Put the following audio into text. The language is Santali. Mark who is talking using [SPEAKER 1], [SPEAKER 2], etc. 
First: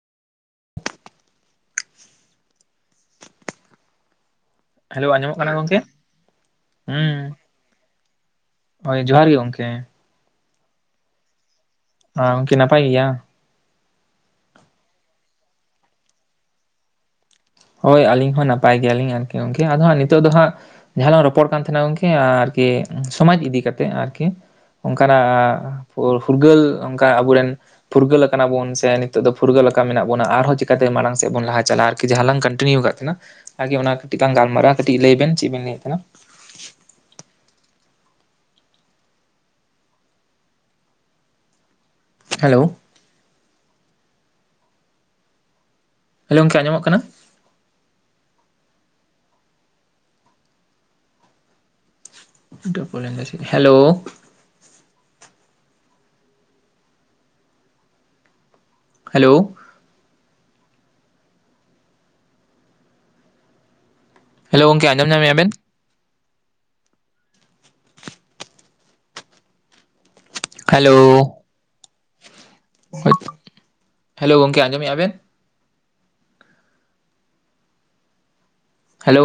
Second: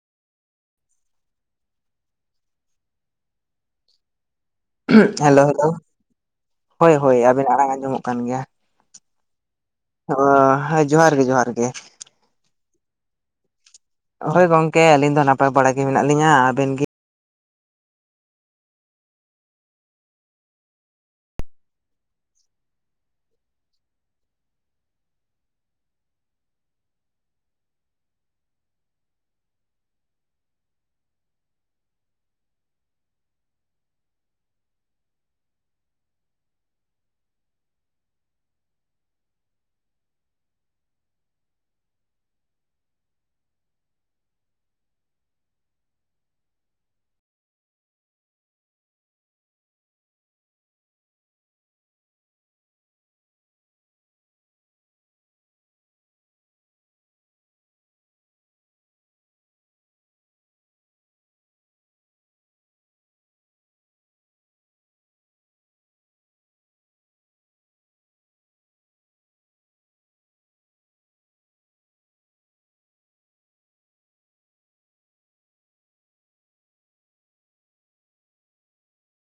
[SPEAKER 1] [inaudible] ᱦᱮᱞᱳ ᱟᱸᱡᱚᱢᱚᱜ ᱠᱟᱱᱟ ᱜᱚᱝᱠᱮ?
[SPEAKER 2] ᱦᱳᱭ ᱦᱳᱭ
[SPEAKER 1] ᱦᱩᱸ
[SPEAKER 2] ᱟᱹᱵᱤᱱ ᱟᱲᱟᱝ ᱟᱸᱡᱚᱢᱚᱜ ᱠᱟᱱ ᱜᱮᱭᱟ
[SPEAKER 1] ᱦᱳᱭ ᱡᱚᱦᱟᱨ ᱜᱮ
[SPEAKER 2] ᱾
[SPEAKER 1] ᱜᱚᱝᱠᱮ
[SPEAKER 2] [inaudible] ᱟᱫᱚ ᱦᱮᱸ ᱡᱚᱦᱟᱨ ᱜᱮ ᱾ ᱡᱚᱦᱟᱨ ᱜᱮ ᱾
[SPEAKER 1] ᱦᱳᱸ ᱜᱚᱢᱠᱮ ᱱᱟᱯᱟᱭ ᱜᱮᱭᱟ ᱾
[SPEAKER 2] ᱦᱳᱭ ᱜᱚᱝᱠᱮ ᱟᱹᱞᱤᱧ ᱫᱚ ᱱᱟᱯᱟᱭ ᱵᱟᱲᱟᱜ ᱜᱮ ᱢᱮᱱᱟᱜ ᱞᱤᱧᱟᱹ ᱾ ᱟᱹᱵᱤᱱ ᱜᱮ?
[SPEAKER 1] ᱦᱳᱭ ᱟᱹᱞᱤᱧ ᱦᱚᱸ ᱱᱟᱯᱟᱭ ᱜᱮᱭᱟᱞᱤᱧ ᱾ ᱟᱨᱠᱤ ᱜᱚᱝᱠᱮ ᱟᱫᱚ ᱦᱟᱸ ᱱᱤᱛᱚᱜ ᱫᱚ ᱦᱟᱸᱜ ᱡᱟᱦᱟᱸ ᱞᱟᱝ ᱨᱚᱯᱚᱲ ᱠᱟᱱ ᱛᱟᱦᱮᱸᱱᱟ ᱜᱚᱢᱠᱮ ᱟᱨᱠᱤ ᱥᱚᱢᱟᱡᱽ ᱤᱫᱤ ᱠᱟᱛᱮᱫ ᱟᱨᱠᱤ ᱾ ᱚᱱᱠᱟᱱᱟᱜ ᱯᱷᱩᱨ ᱯᱷᱩᱨᱜᱟᱹᱞ ᱚᱱᱠᱟ ᱟᱵᱚᱨᱤᱱ ᱯᱷᱩᱨᱜᱟᱹᱞ ᱠᱟᱱᱟ ᱵᱚᱱ ᱥᱮ ᱱᱤᱛᱚᱜ ᱫᱚ ᱯᱷᱩᱨᱜᱟᱹᱞ ᱟᱠᱟᱱᱟ ᱢᱮᱱᱟᱜ ᱵᱚᱱᱟ ᱾ ᱟᱨᱦᱚᱸ ᱪᱤᱠᱟᱛᱮ ᱢᱟᱲᱟᱝ ᱥᱮᱫ ᱵᱚᱱ ᱞᱟᱦᱟ ᱪᱟᱞᱟᱜ ᱾ ᱟᱨᱠᱤ ᱡᱟᱦᱟᱸ ᱞᱟᱝ ᱠᱚᱱᱴᱤᱱᱤᱭᱩ ᱟᱠᱟᱫ ᱛᱟᱦᱮᱱᱟ ᱟᱨᱮ ᱚᱱᱟ ᱠᱟᱹᱴᱤᱡ ᱞᱟᱝ ᱜᱟᱞᱢᱟᱨᱟᱜ ᱾ ᱠᱟᱹᱴᱤᱡ ᱞᱟᱹᱭ ᱵᱮᱱ ᱪᱮᱫ ᱵᱮᱱ ᱞᱟᱹᱭᱮᱫ ᱛᱟᱦᱮᱱᱟ? ᱦᱮᱞᱳ ᱦᱮᱞ ᱜᱚᱢᱠᱮ ᱟᱸᱡᱚᱢᱚᱜ ᱠᱟᱱᱟ? [inaudible] ᱦᱮᱞᱳ ᱦᱮᱞᱳᱣ ᱦᱮᱞᱳ ᱜᱚᱢᱠᱮ ᱟᱸᱡᱚᱢ ᱧᱟᱢ ᱟᱵᱮᱱ? ᱦᱮᱞᱳᱣ᱾ ᱦᱮᱞᱳ ᱜᱚᱢᱠᱮ ᱟᱸᱡᱚᱢᱮᱭᱟ ᱵᱤᱱ?